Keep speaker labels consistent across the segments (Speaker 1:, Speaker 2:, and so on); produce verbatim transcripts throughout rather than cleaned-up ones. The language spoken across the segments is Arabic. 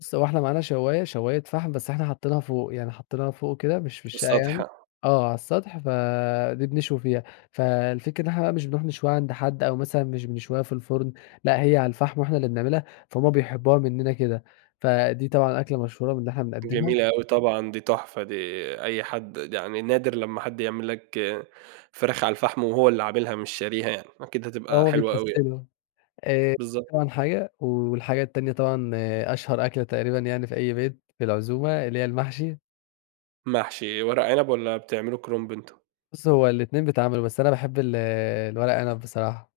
Speaker 1: بُصّ هو إحنا معانا شوّاية، شوّاية فحم، بس إحنا حاطّينها فوق، يعني حاطّينها فوق كده مش في الشقة يعني،
Speaker 2: السطح.
Speaker 1: آه، على السطح، فدي بنشوي فيها، فالفكرة إن إحنا بقى مش بنروح نشويها عند حد أو مثلًا مش بنشويها في الفرن، لأ هي على الفحم وإحنا اللي بنعملها، فهُم بيحبوها مننا كده، فدي طبعًا أكلة مشهورة من اللي إحنا بنقدّمها.
Speaker 2: جميلة أوي طبعًا، دي تُحفة دي أي حد يعني نادر لمّا حد يعمل لك فراخ على الفحم وهو اللي عاملها مش شاريها يعني، أكيد
Speaker 1: آه،
Speaker 2: هتبقى
Speaker 1: هُم
Speaker 2: حلوة أوي يع
Speaker 1: بيكَسّلوا، آآ، دي
Speaker 2: بالضبط.
Speaker 1: طبعًا حاجة، والحاجة التانية طبعًا أشهر أكلة تقريبًا يعني في أي بيت في العزومة، اللي هي المحشي.
Speaker 2: محشي إيه؟ ورق عنب والّا بتعملوا كرُنب أنتم؟
Speaker 1: بُصّ هو الاتنين بيتعملوا، بس أنا باحب ال الورق عنب بصراحة.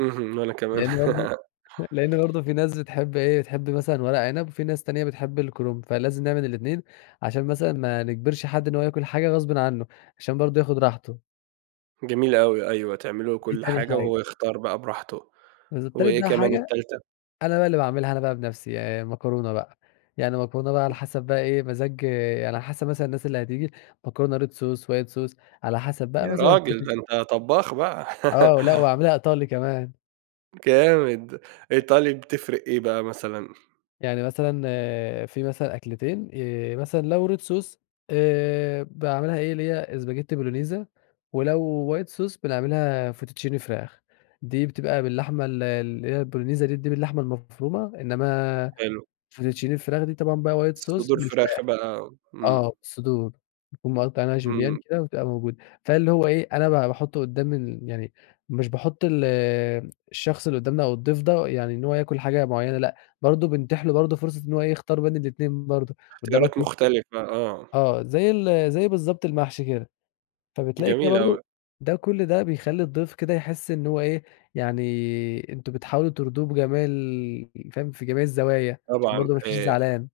Speaker 2: اهم، وأنا كمان.
Speaker 1: لأن برضو لأن برضو في ناس بتحب إيه بتحب مثلًا ورق عنب، وفي ناس تانية بتحب الكرُنب، فلازم نعمل الاتنين عشان مثلًا ما نجبرش حد إن هو ياكل حاجة غصبٍ عنُّه، عشان برضو ياخد راحته.
Speaker 2: جميل أوي أيوه، تعملوا
Speaker 1: دي
Speaker 2: كل
Speaker 1: تاني
Speaker 2: حاجة وهو
Speaker 1: حاجة.
Speaker 2: يختار بقى براحته،
Speaker 1: بالض تالت
Speaker 2: وإيه
Speaker 1: بقى
Speaker 2: كمان
Speaker 1: حاجة،
Speaker 2: التالتة؟
Speaker 1: أنا بقى اللي باعملها أنا بقى بنَفسي ي المكرونة بقى، يعني مكرونة بقى على حسب بقى إيه مزاج يعني على حسب مثلًا الناس اللي هتيجي، مكرونة red sauce، white sauce، على حسب بقى
Speaker 2: يا
Speaker 1: مثلًا
Speaker 2: راجل! ده
Speaker 1: [unintelligible]
Speaker 2: أنت طبّاخ بقى.
Speaker 1: آه لأ واعملها إيطالي كمان.
Speaker 2: جامد! إيطالي بتفرق إيه بقى مثلًا؟
Speaker 1: يعني مثلًا في مثلًا أكلتين ي مثلًا لو red sauce، آآ، باعملها إيه، اللي bolognesa spaghetti Bolognese، ولو white sauce بنعملها fettuccine فراخ، دي بتبقى باللحمة ال اللي هي bolognesa bolognese دي باللحمة المفرومة، إنما
Speaker 2: حلو.
Speaker 1: fettuccine الفراخ دي طبعًا بقى white sauce
Speaker 2: صدور فراخ
Speaker 1: بالفراخ.
Speaker 2: بقى،
Speaker 1: آه،
Speaker 2: امم.
Speaker 1: صدور نكون مقطّعينها julienne
Speaker 2: إمم.
Speaker 1: كده وبتبقى موجودة، فاللي هو إيه، أنا ب باحُطّه قدّام ال يعني مش باحط ال الشخص اللي قُدّامنا أو الضيف ده يعني إن هو ياكل حاجة معيّنة، لأ برضو بنتيح له برضو فرصة إن هو إيه يختار بين الاتنين برضو، قُدّامك
Speaker 2: اختيارات مختلفة،
Speaker 1: [unintelligible]
Speaker 2: آه.
Speaker 1: آه زي ال زي بالضبط المحشي كده، فبتلاقي كده
Speaker 2: جميل أوي.
Speaker 1: برضو ده كُلّ ده بيخَلّي الضيف كده يحس إن هو إيه يعني أنتم بتحاولوا ترضوه بجميع ال فاهم؟ في جميع الزوايا عشان
Speaker 2: طبعًا،
Speaker 1: برضو ما يمشيش
Speaker 2: آآ
Speaker 1: زعلان.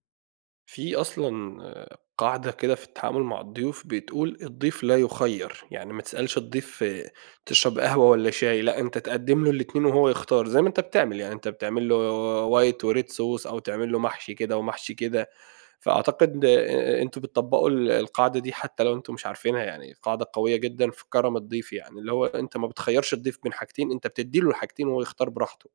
Speaker 2: في أصلًا قاعدة كده في التعامل مع الضيوف بتقول: "الضيف لا يُخَيّر"، يعني ما تسألش الضيف تشرب قهوة والّا شاي؟ لأ، أنت تقدّم له الاتنين وهو يختار زي ما أنت بتعمل يعني، أنت بتعمل له white وred sauce، أو تعمل له محشي كده ومحشي كده، فأعتقد آآ، أنتم بتطبّقوا ال القاعدة دي حتى لو أنتم مش عارفينها يعني، قاعدة قوية جدًا في كرم الضيف يعني، اللي هو أنت ما بتخيّرش الضيف بين حاجتين، أنت بتدّي له الحاجتين وهو يختار براحته.